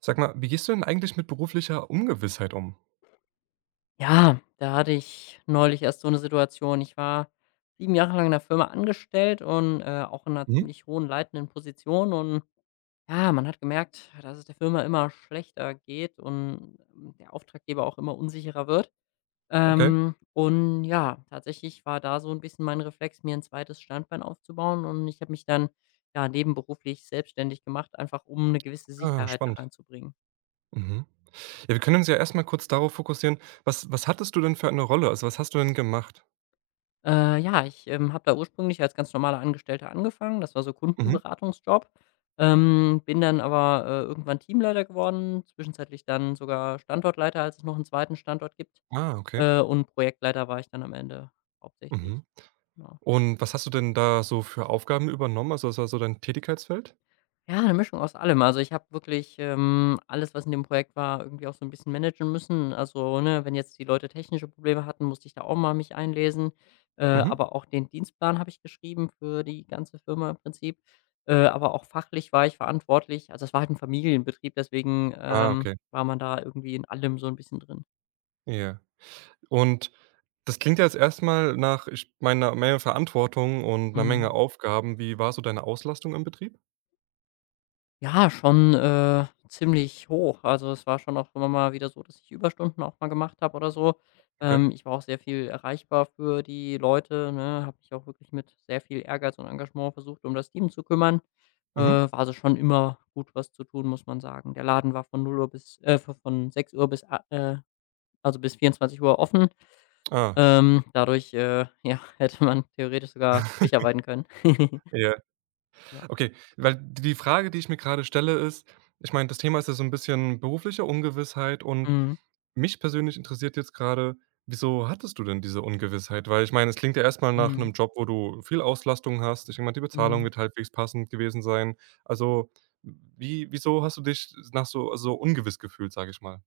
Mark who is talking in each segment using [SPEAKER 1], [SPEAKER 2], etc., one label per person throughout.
[SPEAKER 1] Sag mal, wie gehst du denn eigentlich mit beruflicher Ungewissheit um?
[SPEAKER 2] Ja, da hatte ich neulich erst so eine Situation. Ich war 7 Jahre lang in der Firma angestellt und, auch in einer
[SPEAKER 1] Mhm,
[SPEAKER 2] ziemlich hohen leitenden Position und ja, man hat gemerkt, dass es der Firma immer schlechter geht und der Auftraggeber auch immer unsicherer wird.
[SPEAKER 1] okay.
[SPEAKER 2] Und ja, tatsächlich war da so ein bisschen mein Reflex, mir ein zweites Standbein aufzubauen und ich habe mich dann, ja, nebenberuflich selbstständig gemacht, einfach um eine gewisse
[SPEAKER 1] Ah,
[SPEAKER 2] Sicherheit da
[SPEAKER 1] spannend.
[SPEAKER 2] reinzubringen.
[SPEAKER 1] Mhm. Ja, wir können uns ja erst mal kurz darauf fokussieren, was hattest du denn für eine Rolle? Also, was hast du denn gemacht?
[SPEAKER 2] Ja, ich, habe da ursprünglich als ganz normaler Angestellter angefangen. Das war so
[SPEAKER 1] Mhm.
[SPEAKER 2] Kundenberatungsjob. Bin dann aber, irgendwann Teamleiter geworden, zwischenzeitlich dann sogar Standortleiter, als es noch einen zweiten Standort gibt,
[SPEAKER 1] Ah, okay.
[SPEAKER 2] und Projektleiter war ich dann am Ende hauptsächlich.
[SPEAKER 1] Mhm.
[SPEAKER 2] Genau.
[SPEAKER 1] Und was hast du denn da so für Aufgaben übernommen? Also, was war so dein Tätigkeitsfeld?
[SPEAKER 2] Ja, eine Mischung aus allem. Also, ich habe wirklich, alles, was in dem Projekt war, irgendwie auch so ein bisschen managen müssen. Also, ne, wenn jetzt die Leute technische Probleme hatten, musste ich da auch mal mich einlesen.
[SPEAKER 1] Mhm.
[SPEAKER 2] Aber auch den Dienstplan habe ich geschrieben für die ganze Firma im Prinzip. Aber auch fachlich war ich verantwortlich. Also, es war halt ein Familienbetrieb, deswegen,
[SPEAKER 1] Ah, okay.
[SPEAKER 2] war man da irgendwie in allem so ein bisschen drin.
[SPEAKER 1] Ja. Und das klingt ja jetzt erst mal nach, ich meine, Menge Verantwortung und einer Menge
[SPEAKER 2] Mhm.
[SPEAKER 1] Aufgaben. Wie war so deine Auslastung im Betrieb?
[SPEAKER 2] Ja, schon, ziemlich hoch. Also, es war schon auch immer mal wieder so, dass ich Überstunden auch mal gemacht habe oder so.
[SPEAKER 1] Okay.
[SPEAKER 2] Ich war auch sehr viel erreichbar für die Leute, ne, habe mich auch wirklich mit sehr viel Ehrgeiz und Engagement versucht, um das Team zu kümmern.
[SPEAKER 1] Mhm.
[SPEAKER 2] War also schon immer gut was zu tun, muss man sagen. Der Laden war von 0 Uhr bis v von 6:00 bis a also, bis 24 Uhr offen.
[SPEAKER 1] Ah.
[SPEAKER 2] Dadurch, ja, hätte man theoretisch sogar durcharbeiten können.
[SPEAKER 1] Ja.
[SPEAKER 2] Ja.
[SPEAKER 1] Okay, weil die Frage, die ich mir gerade stelle, ist, ich meine, das Thema ist ja so ein bisschen berufliche Ungewissheit und
[SPEAKER 2] Mhm.
[SPEAKER 1] mich persönlich interessiert jetzt gerade, wieso hattest du denn diese Ungewissheit? Weil ich meine, es klingt ja erstmal nach
[SPEAKER 2] Mhm.
[SPEAKER 1] einem Job, wo du viel Auslastung hast. Ich denke mal, die Bezahlung
[SPEAKER 2] Mhm.
[SPEAKER 1] wird halbwegs passend gewesen sein. Also, wieso hast du dich nach so ungewiss gefühlt, sage ich mal?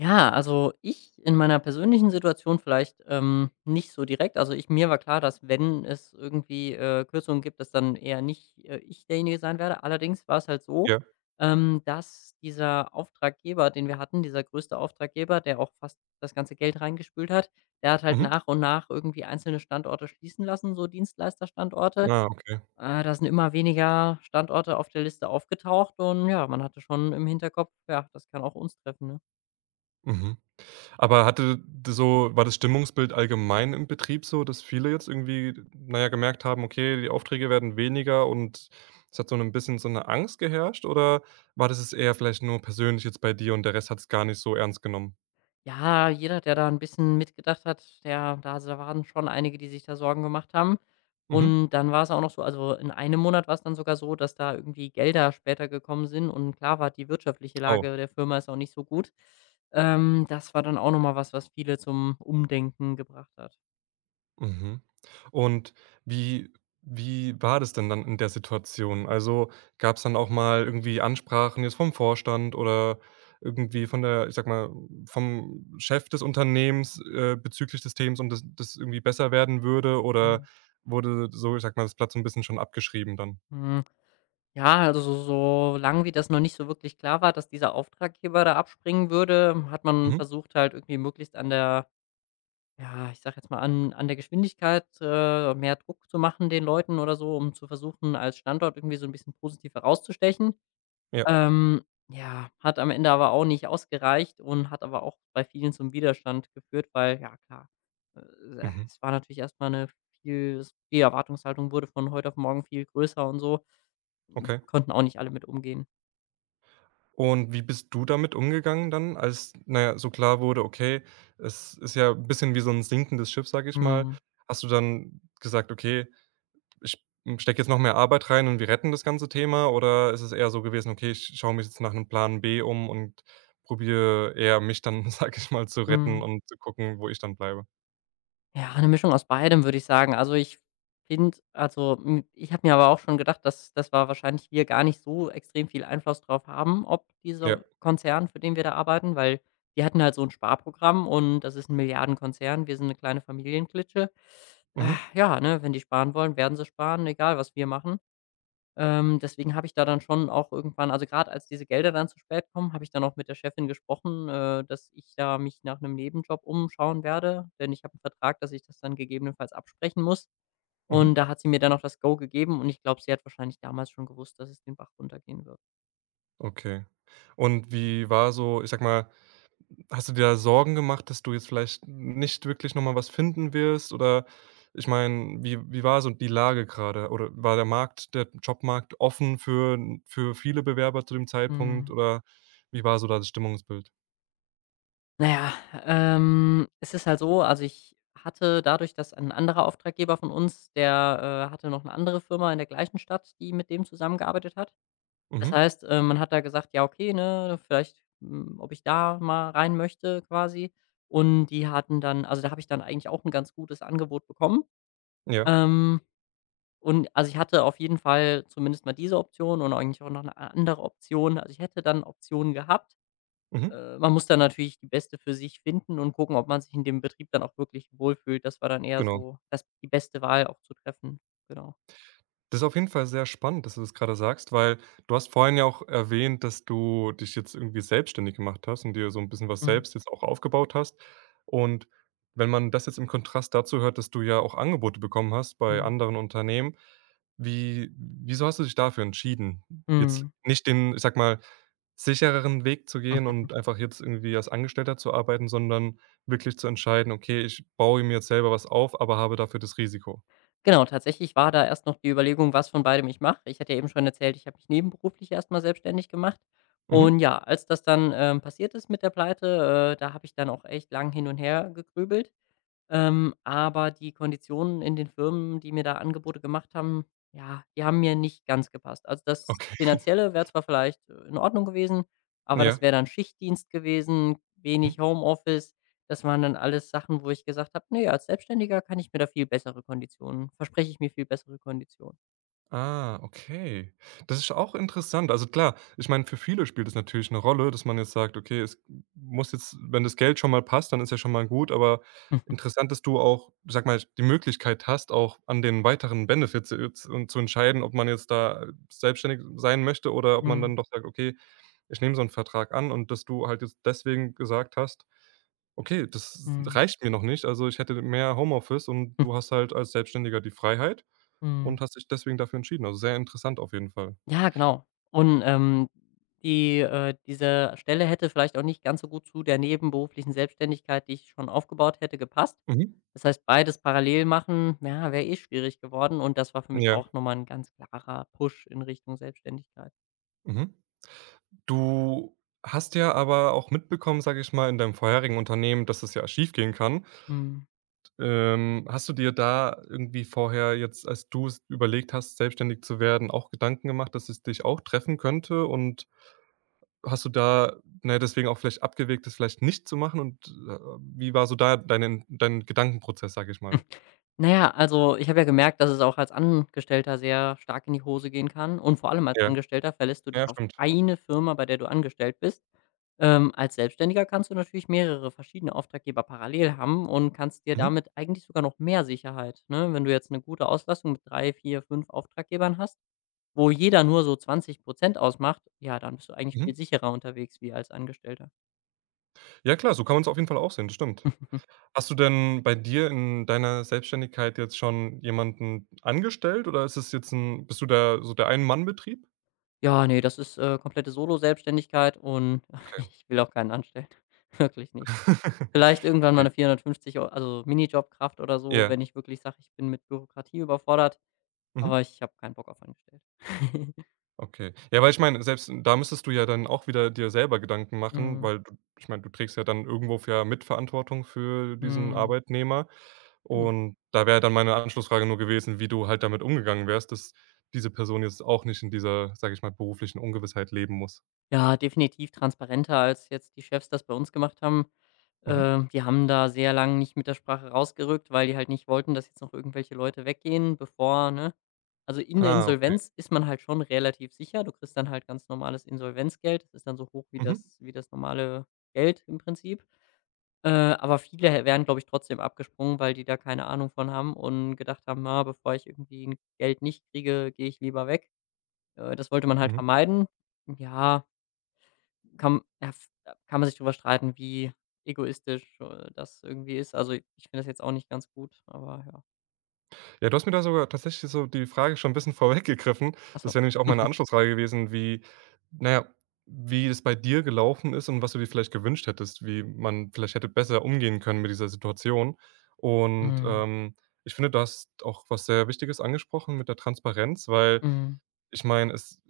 [SPEAKER 2] Ja, also ich in meiner persönlichen Situation vielleicht, nicht so direkt. Also, ich mir war klar, dass wenn es irgendwie, Kürzungen gibt, dass dann eher nicht, ich derjenige sein werde. Allerdings war es halt so,
[SPEAKER 1] Ja.
[SPEAKER 2] dass dieser Auftraggeber, den wir hatten, dieser größte Auftraggeber, der auch fast das ganze Geld reingespült hat, der hat halt
[SPEAKER 1] Mhm.
[SPEAKER 2] nach und nach irgendwie einzelne Standorte schließen lassen, so Dienstleisterstandorte.
[SPEAKER 1] Ah, okay.
[SPEAKER 2] Da sind immer weniger Standorte auf der Liste aufgetaucht und ja, man hatte schon im Hinterkopf, ja, das kann auch uns treffen, ne?
[SPEAKER 1] Mhm. Aber hatte, so war das Stimmungsbild allgemein im Betrieb so, dass viele jetzt irgendwie, naja, gemerkt haben: „Okay, die Aufträge werden weniger“ und es hat so ein bisschen so eine Angst geherrscht oder war das es eher vielleicht nur persönlich jetzt bei dir und der Rest hat es gar nicht so ernst genommen?
[SPEAKER 2] Ja, jeder, der da ein bisschen mitgedacht hat, der da s da waren schon einige, die sich da Sorgen gemacht haben.
[SPEAKER 1] Mhm.
[SPEAKER 2] Und dann war es auch noch so also, in einem Monat war es dann sogar so, dass da irgendwie Gelder später gekommen sind und klar war, die wirtschaftliche
[SPEAKER 1] Oh,
[SPEAKER 2] Lage der Firma ist auch nicht so gut. Das war dann auch noch mal was, was viele zum Umdenken gebracht hat.
[SPEAKER 1] mhm. Und wie wie war das denn dann in der Situation? Also, gab's dann auch mal irgendwie Ansprachen jetzt vom Vorstand oder irgendwie von der, ich sag mal, vom Chef des Unternehmens, bezüglich des Themas und dass das irgendwie besser werden würde oder
[SPEAKER 2] Mhm.
[SPEAKER 1] wurde so, ich sag mal, das Blatt so ein bisschen schon abgeschrieben dann?
[SPEAKER 2] Hm, ja, also, so lange wie das noch nicht so wirklich klar war, dass dieser Auftraggeber da abspringen würde, hat man
[SPEAKER 1] Mhm.
[SPEAKER 2] versucht, halt irgendwie möglichst an der Ja, ich sag jetzt mal, an der Geschwindigkeit, mehr Druck zu machen den Leuten oder so, um zu versuchen, als Standort irgendwie so ein bisschen positiv herauszustechen.
[SPEAKER 1] Ja.
[SPEAKER 2] Ja, hat am Ende aber auch nicht ausgereicht und hat aber auch bei vielen zum Widerstand geführt, weil ja klar,
[SPEAKER 1] Mhm.
[SPEAKER 2] es war natürlich erst mal 'ne viel die Erwartungshaltung wurde von heute auf morgen viel größer und so.
[SPEAKER 1] Okay.
[SPEAKER 2] Konnten auch nicht alle mit umgehen.
[SPEAKER 1] Und wie bist du damit umgegangen dann, als, naja, so klar wurde, okay, es ist ja ein bisschen wie so ein sinkendes Schiff, sag ich mal.
[SPEAKER 2] Mhm.
[SPEAKER 1] Hast du dann gesagt: „Okay, ich, stecke jetzt noch mehr Arbeit rein und wir retten das ganze Thema?“ Oder ist es eher so gewesen: „Okay, ich schaue mich jetzt nach einem Plan B um und probiere eher mich dann, sage ich mal, zu retten
[SPEAKER 2] Mhm.
[SPEAKER 1] und zu gucken, wo ich dann bleibe?“
[SPEAKER 2] Ja, eine Mischung aus beidem, würde ich sagen. Also, ich finde also, ich habe mir aber auch schon gedacht, dass das war wahrscheinlich wir gar nicht so extrem viel Einfluss drauf haben, ob
[SPEAKER 1] Ja.
[SPEAKER 2] dieser Konzern, für den wir da arbeiten, weil die hatten halt so ein Sparprogramm und das ist ein Milliardenkonzern. Wir sind eine kleine Familienklitsche.
[SPEAKER 1] Mhm.
[SPEAKER 2] Ah, ja, ne, wenn die sparen wollen, werden sie sparen, egal was wir machen. Deswegen habe ich da dann schon auch irgendwann also, gerade als diese Gelder dann zu spät kommen, habe ich dann auch mit der Chefin gesprochen, dass ich da mich nach einem Nebenjob umschauen werde, denn ich habe einen Vertrag, dass ich das dann gegebenenfalls absprechen muss.
[SPEAKER 1] Mhm.
[SPEAKER 2] Und da hat sie mir dann auch das Go gegeben und ich glaube, sie hat wahrscheinlich damals schon gewusst, dass es den Bach runtergehen wird.
[SPEAKER 1] Okay. Und wie war so, ich sag mal, hast du dir da Sorgen gemacht, dass du jetzt vielleicht nicht wirklich noch mal was finden wirst? Oder ich meine, wie war so die Lage gerade? Oder war der Markt, der Jobmarkt offen für viele Bewerber zu dem Zeitpunkt?
[SPEAKER 2] Mhm.
[SPEAKER 1] Oder wie war so da das Stimmungsbild?
[SPEAKER 2] Na ja, es ist halt so, also, ich hatte dadurch, dass ein anderer Auftraggeber von uns, der, hatte noch eine andere Firma in der gleichen Stadt, die mit dem zusammengearbeitet hat. Das
[SPEAKER 1] Mhm.
[SPEAKER 2] heißt, man hat da gesagt: „Ja, okay, ne, vielleicht, ob ich da mal rein möchte", quasi. Und die hatten dann also, da habe ich dann eigentlich auch ein ganz gutes Angebot bekommen.
[SPEAKER 1] Ja,
[SPEAKER 2] Ähm, und also, ich hatte auf jeden Fall zumindest mal diese Option und eigentlich auch noch eine andere Option. Also, ich hätte dann Optionen gehabt.
[SPEAKER 1] mhm,
[SPEAKER 2] Man muss dann natürlich die beste für sich finden und gucken, ob man sich in dem Betrieb dann auch wirklich wohlfühlt. Das war dann eher
[SPEAKER 1] genau.
[SPEAKER 2] so das die beste Wahl auch zu treffen. Genau.
[SPEAKER 1] Das ist auf jeden Fall sehr spannend, dass du das gerade sagst, weil du hast vorhin ja auch erwähnt, dass du dich jetzt irgendwie selbstständig gemacht hast und dir so ein bisschen was
[SPEAKER 2] Mhm.
[SPEAKER 1] selbst jetzt auch aufgebaut hast. Und wenn man das jetzt im Kontrast dazu hört, dass du ja auch Angebote bekommen hast bei
[SPEAKER 2] Mhm.
[SPEAKER 1] anderen Unternehmen, wieso hast du dich dafür entschieden, jetzt
[SPEAKER 2] Mhm.
[SPEAKER 1] nicht den, ich sag mal, sichereren Weg zu gehen und einfach jetzt irgendwie als Angestellter zu arbeiten, sondern wirklich zu entscheiden: „Okay, ich baue mir jetzt selber was auf, aber habe dafür das Risiko?“
[SPEAKER 2] Genau, tatsächlich war da erst noch die Überlegung, was von beidem ich mache. Ich hatte ja eben schon erzählt, ich habe mich nebenberuflich erst mal selbstständig gemacht. Und
[SPEAKER 1] Mhm.
[SPEAKER 2] ja, als das dann, passiert ist mit der Pleite, da habe ich dann auch echt lang hin und her gegrübelt. Aber die Konditionen in den Firmen, die mir da Angebote gemacht haben, ja, die haben mir nicht ganz gepasst. Also, das
[SPEAKER 1] Okay,
[SPEAKER 2] Finanzielle wäre zwar vielleicht, in Ordnung gewesen, aber
[SPEAKER 1] ja.
[SPEAKER 2] das wäre dann Schichtdienst gewesen,
[SPEAKER 1] Mhm.
[SPEAKER 2] wenig Homeoffice. Das waren dann alles Sachen, wo ich gesagt habe: „Ne, als Selbstständiger kann ich mir da viel bessere Konditionen verspreche ich mir viel bessere Konditionen."
[SPEAKER 1] Ah, okay. Das ist auch interessant. Also klar, ich meine, für viele spielt es natürlich eine Rolle, dass man jetzt sagt: „Okay, es muss jetzt, wenn das Geld schon mal passt, dann ist ja schon mal gut.“ Aber interessant, dass du auch, sag mal, die Möglichkeit hast, auch an den weiteren Benefits jetzt und zu entscheiden, ob man jetzt da selbstständig sein möchte oder ob man dann
[SPEAKER 2] Mhm.
[SPEAKER 1] doch sagt: „Okay, ich nehme so einen Vertrag an.“ Und dass du halt jetzt deswegen gesagt hast: Okay, das
[SPEAKER 2] Mhm.
[SPEAKER 1] reicht mir noch nicht. Also, ich hätte mehr Homeoffice und
[SPEAKER 2] Mhm.
[SPEAKER 1] du hast halt als Selbstständiger die Freiheit und hast dich deswegen dafür entschieden. Also, sehr interessant auf jeden Fall.
[SPEAKER 2] Ja, genau. Und, diese Stelle hätte vielleicht auch nicht ganz so gut zu der nebenberuflichen Selbstständigkeit, die ich schon aufgebaut hätte, gepasst.
[SPEAKER 1] Mhm.
[SPEAKER 2] Das heißt, beides parallel machen, ja, wäre eh schwierig geworden und das war für mich
[SPEAKER 1] Ja.
[SPEAKER 2] auch nochmal ein ganz klarer Push in Richtung Selbstständigkeit.
[SPEAKER 1] Mhm. Du hast ja aber auch mitbekommen, sage ich mal, in deinem vorherigen Unternehmen, dass es ja schiefgehen kann.
[SPEAKER 2] Mhm.
[SPEAKER 1] Hast du dir da irgendwie vorher jetzt, als du's überlegt hast, selbstständig zu werden, auch Gedanken gemacht, dass es dich auch treffen könnte und hast du da, ne, deswegen auch vielleicht abgewegt, das vielleicht nicht zu machen und, wie war so da dein Gedankenprozess, sag ich mal?
[SPEAKER 2] Na ja, also, ich habe ja gemerkt, dass es auch als Angestellter sehr stark in die Hose gehen kann und vor allem als
[SPEAKER 1] Ja,
[SPEAKER 2] Angestellter verlässt du
[SPEAKER 1] ja,
[SPEAKER 2] dich auf
[SPEAKER 1] stimmt.
[SPEAKER 2] eine Firma, bei der du angestellt bist. Als Selbstständiger kannst du natürlich mehrere verschiedene Auftraggeber parallel haben und kannst dir
[SPEAKER 1] Mhm,
[SPEAKER 2] damit eigentlich sogar noch mehr Sicherheit, ne? Wenn du jetzt eine gute Auslastung mit 3, 4, 5 Auftraggebern hast, wo jeder nur so 20 ausmacht, ja, dann bist du eigentlich
[SPEAKER 1] mhm.
[SPEAKER 2] viel sicherer unterwegs wie als Angestellter.
[SPEAKER 1] Ja klar, so kann man's auf jeden Fall auch sehen, das stimmt. Hast du denn bei dir in deiner Selbstständigkeit jetzt schon jemanden angestellt oder ist es jetzt ein, bist du da so der Ein-Mann-Betrieb?
[SPEAKER 2] Ja, ne, das ist, komplette Solo-Selbstständigkeit und
[SPEAKER 1] Okay.
[SPEAKER 2] ich will auch keinen anstellen, wirklich nicht. Vielleicht irgendwann mal
[SPEAKER 1] Okay.
[SPEAKER 2] eine 450 Euro, also Minijobkraft oder so,
[SPEAKER 1] Ja.
[SPEAKER 2] wenn ich wirklich sage, ich bin mit Bürokratie überfordert,
[SPEAKER 1] Mhm.
[SPEAKER 2] aber ich habe keinen Bock auf angestellt.
[SPEAKER 1] Okay. Ja, weil ich meine, selbst da müsstest du ja dann auch wieder dir selber Gedanken machen,
[SPEAKER 2] Mhm,
[SPEAKER 1] weil du, ich meine, du trägst ja dann irgendwo für, ja, Mitverantwortung für diesen
[SPEAKER 2] mhm.
[SPEAKER 1] Arbeitnehmer. Und da wäre dann meine Anschlussfrage nur gewesen, wie du halt damit umgegangen wärst, dass diese Person jetzt auch nicht in dieser, sage ich mal, beruflichen Ungewissheit leben muss.
[SPEAKER 2] Ja, definitiv transparenter, als jetzt die Chefs das bei uns gemacht haben.
[SPEAKER 1] Mhm.
[SPEAKER 2] Die haben da sehr lange nicht mit der Sprache rausgerückt, weil die halt nicht wollten, dass jetzt noch irgendwelche Leute weggehen, bevor, ne? Also in der
[SPEAKER 1] Ah, okay.
[SPEAKER 2] Insolvenz ist man halt schon relativ sicher. Du kriegst dann halt ganz normales Insolvenzgeld. Das ist dann so hoch wie
[SPEAKER 1] Mhm.
[SPEAKER 2] das, normale Geld im Prinzip. Aber viele wären, glaube ich, trotzdem abgesprungen, weil die da keine Ahnung von haben und gedacht haben, na, bevor ich irgendwie ein Geld nicht kriege, gehe ich lieber weg. Das wollte man halt
[SPEAKER 1] Mhm.
[SPEAKER 2] vermeiden. Ja, kann ja, f kann man sich drüber streiten, wie egoistisch, das irgendwie ist. Also, ich finde das jetzt auch nicht ganz gut, aber ja.
[SPEAKER 1] Ja, du hast mir da sogar tatsächlich so die Frage schon ein bisschen vorweggegriffen.
[SPEAKER 2] Ach
[SPEAKER 1] Das
[SPEAKER 2] so.
[SPEAKER 1] wäre nämlich auch meine Anschlussfrage gewesen, wie, naja, wie es bei dir gelaufen ist und was du dir vielleicht gewünscht hättest, wie man vielleicht hätte besser umgehen können mit dieser Situation. Und,
[SPEAKER 2] Mhm.
[SPEAKER 1] ich finde, du hast auch was sehr Wichtiges angesprochen mit der Transparenz, weil
[SPEAKER 2] Mhm.
[SPEAKER 1] ich meine, es,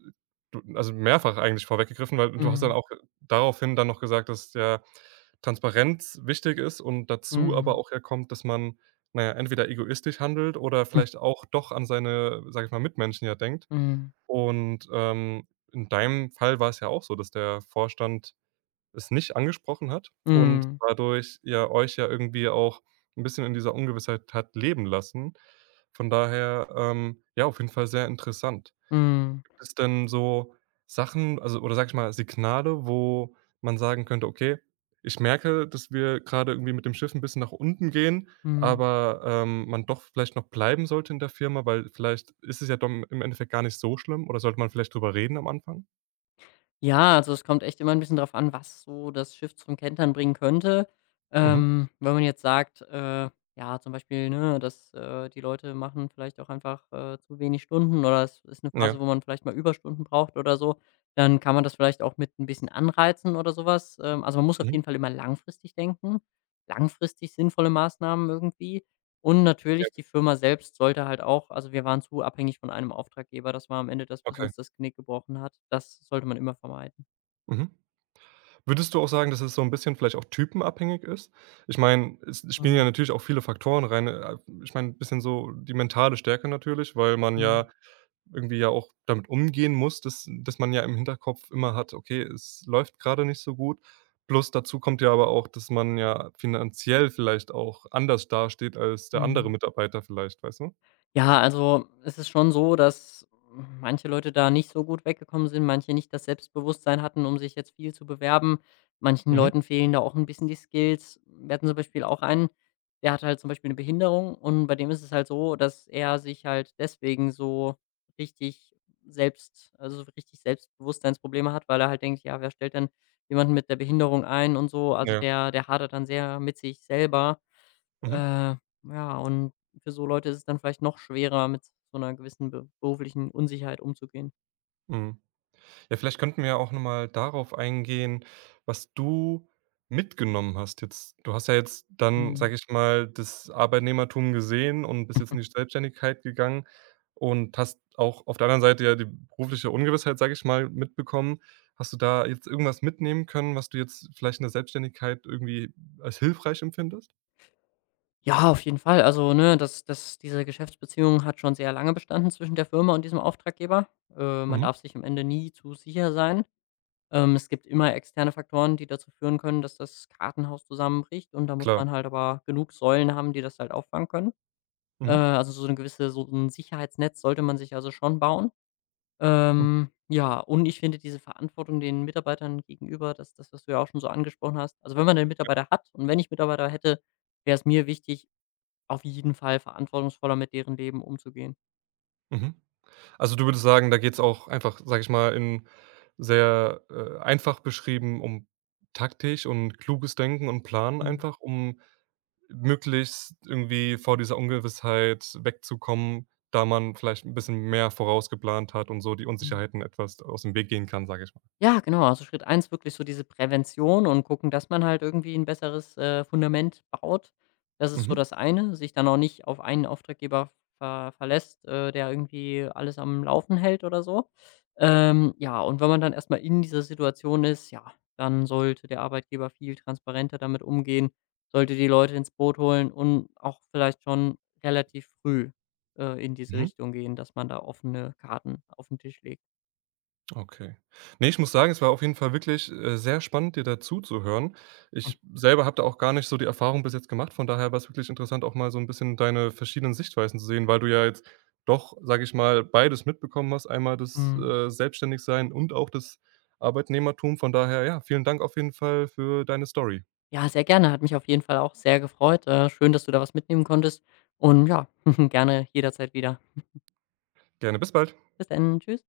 [SPEAKER 1] du also, mehrfach eigentlich vorweggegriffen, weil du hast dann
[SPEAKER 2] Mhm.
[SPEAKER 1] auch daraufhin dann noch gesagt, dass ja Transparenz wichtig ist und dazu aber
[SPEAKER 2] Mhm.
[SPEAKER 1] auch herkommt, dass man, na ja, entweder egoistisch handelt oder vielleicht auch doch an seine, sage ich mal, Mitmenschen ja denkt.
[SPEAKER 2] Mhm.
[SPEAKER 1] Und, in deinem Fall war's ja auch so, dass der Vorstand es nicht angesprochen hat und
[SPEAKER 2] Mhm.
[SPEAKER 1] dadurch ja euch ja irgendwie auch 'n bisschen in dieser Ungewissheit hat leben lassen. Von daher, ja, auf jeden Fall sehr interessant.
[SPEAKER 2] Mhm.
[SPEAKER 1] Gibt es denn so Sachen, also oder sag ich mal, Signale, wo man sagen könnte: „Okay, ich merke, dass wir gerade irgendwie mit dem Schiff ein bisschen nach unten gehen, aber, man doch vielleicht noch bleiben sollte in der Firma, weil vielleicht ist es ja dann im Endeffekt gar nicht so schlimm oder sollte man vielleicht drüber reden am Anfang?“
[SPEAKER 2] Ja, also es kommt echt immer ein bisschen drauf an, was so das Schiff zum Kentern bringen könnte.
[SPEAKER 1] Mhm.
[SPEAKER 2] Wenn man jetzt sagt, ja, zum Beispiel, ne, dass, die Leute machen vielleicht auch einfach, zu wenig Stunden oder es ist eine
[SPEAKER 1] Ja.
[SPEAKER 2] Phase, wo man vielleicht mal Überstunden braucht oder so, dann kann man das vielleicht auch mit ein bisschen anreizen oder sowas. Also man muss auf
[SPEAKER 1] Mhm.
[SPEAKER 2] jeden Fall immer langfristig denken, langfristig sinnvolle Maßnahmen irgendwie. Und
[SPEAKER 1] Ja,
[SPEAKER 2] natürlich die Firma selbst sollte halt auch also, wir waren zu abhängig von einem Auftraggeber. Das war am Ende das, was
[SPEAKER 1] okay.
[SPEAKER 2] uns das Genick gebrochen hat. Das sollte man immer vermeiden.
[SPEAKER 1] Mhm. Würdest du auch sagen, dass es so ein bisschen vielleicht auch typenabhängig ist? Ich meine, es spielen ja
[SPEAKER 2] Mhm,
[SPEAKER 1] natürlich auch viele Faktoren rein. Ich meine, ein bisschen so die mentale Stärke natürlich, weil man ja
[SPEAKER 2] mhm,
[SPEAKER 1] irgendwie ja auch damit umgehen muss, dass man ja im Hinterkopf immer hat: „Okay, es läuft gerade nicht so gut.“ Plus dazu kommt ja aber auch, dass man ja finanziell vielleicht auch anders dasteht als der andere
[SPEAKER 2] mhm.
[SPEAKER 1] Mitarbeiter vielleicht, weißt du?
[SPEAKER 2] Ja, also es ist schon so, dass manche Leute da nicht so gut weggekommen sind, manche nicht das Selbstbewusstsein hatten, um sich jetzt viel zu bewerben. Manchen
[SPEAKER 1] Mhm.
[SPEAKER 2] Leuten fehlen da auch ein bisschen die Skills. Wir hatten zum Beispiel auch einen, der hatte halt zum Beispiel eine Behinderung und bei dem ist es halt so, dass er sich halt deswegen so richtig selbst also so richtig Selbstbewusstseinsprobleme hat, weil er halt denkt: „Ja, wer stellt denn jemanden mit der Behinderung ein?" und so. Also
[SPEAKER 1] Ja.
[SPEAKER 2] der hadert dann sehr mit sich selber
[SPEAKER 1] Mhm.
[SPEAKER 2] äh, ja, und für so Leute ist es dann vielleicht noch schwerer, mit so einer gewissen be beruflichen Unsicherheit umzugehen.
[SPEAKER 1] Mhm. Ja, vielleicht könnten wir ja auch noch mal darauf eingehen, was du mitgenommen hast jetzt. Du hast ja jetzt dann,
[SPEAKER 2] Mhm.
[SPEAKER 1] sage ich mal, das Arbeitnehmertum gesehen und bist jetzt in die Selbstständigkeit gegangen und hast auch auf der anderen Seite ja die berufliche Ungewissheit, sage ich mal, mitbekommen. Hast du da jetzt irgendwas mitnehmen können, was du jetzt vielleicht in der Selbstständigkeit irgendwie als hilfreich empfindest?
[SPEAKER 2] Ja, auf jeden Fall. Also, ne, das das diese Geschäftsbeziehung hat schon sehr lange bestanden zwischen der Firma und diesem Auftraggeber. Man
[SPEAKER 1] Mhm,
[SPEAKER 2] darf sich am Ende nie zu sicher sein. Es gibt immer externe Faktoren, die dazu führen können, dass das Kartenhaus zusammenbricht und da muss
[SPEAKER 1] klar.
[SPEAKER 2] man halt aber genug Säulen haben, die das halt auffangen können.
[SPEAKER 1] Mhm,
[SPEAKER 2] Also so eine gewisse so ein Sicherheitsnetz sollte man sich also schon bauen.
[SPEAKER 1] mhm,
[SPEAKER 2] Ja, und ich finde diese Verantwortung den Mitarbeitern gegenüber, das das, was du ja auch schon so angesprochen hast also, wenn man den Mitarbeiter hat und wenn ich Mitarbeiter hätte, wäre es mir wichtig, auf jeden Fall verantwortungsvoller mit deren Leben umzugehen.
[SPEAKER 1] mhm. Also, du würdest sagen, da geht's auch einfach, sage ich mal, in sehr, einfach beschrieben um taktisch und kluges Denken und Planen
[SPEAKER 2] Mhm.
[SPEAKER 1] einfach, um möglichst irgendwie vor dieser Ungewissheit wegzukommen, da man vielleicht ein bisschen mehr vorausgeplant hat und so die Unsicherheiten etwas aus dem Weg gehen kann, sage ich
[SPEAKER 2] Ja, genau. Also Schritt eins wirklich so diese Prävention und gucken, dass man halt irgendwie ein besseres, Fundament baut. Das ist so
[SPEAKER 1] mal.
[SPEAKER 2] das eine, sich dann auch nicht auf einen Auftraggeber verlässt, der irgendwie alles am Laufen hält oder so. Ja, und wenn man dann erstmal in dieser Situation ist, ja, dann sollte der Arbeitgeber viel transparenter damit umgehen, sollte die Leute ins Boot holen und auch vielleicht schon relativ früh, in diese
[SPEAKER 1] Mhm.
[SPEAKER 2] Richtung gehen, dass man da offene Karten auf den Tisch legt.
[SPEAKER 1] Okay. Ne, ich muss sagen, es war auf jeden Fall wirklich, sehr spannend, dir dazu zu hören. Ich selber habe da auch gar nicht so die Erfahrung bis jetzt gemacht, von daher war es wirklich interessant, auch mal so ein bisschen deine verschiedenen Sichtweisen zu sehen, weil du ja jetzt doch, sage ich mal, beides mitbekommen hast, einmal das,
[SPEAKER 2] Mhm.
[SPEAKER 1] Selbstständigsein und auch das Arbeitnehmertum. Von daher, ja, vielen Dank auf jeden Fall für deine Story.
[SPEAKER 2] Ja, sehr gerne. Hat mich auf jeden Fall auch sehr gefreut. Schön, dass du da was mitnehmen konntest. Und ja, gerne jederzeit wieder.
[SPEAKER 1] Gerne, bis bald.
[SPEAKER 2] Bis dann. Tschüss.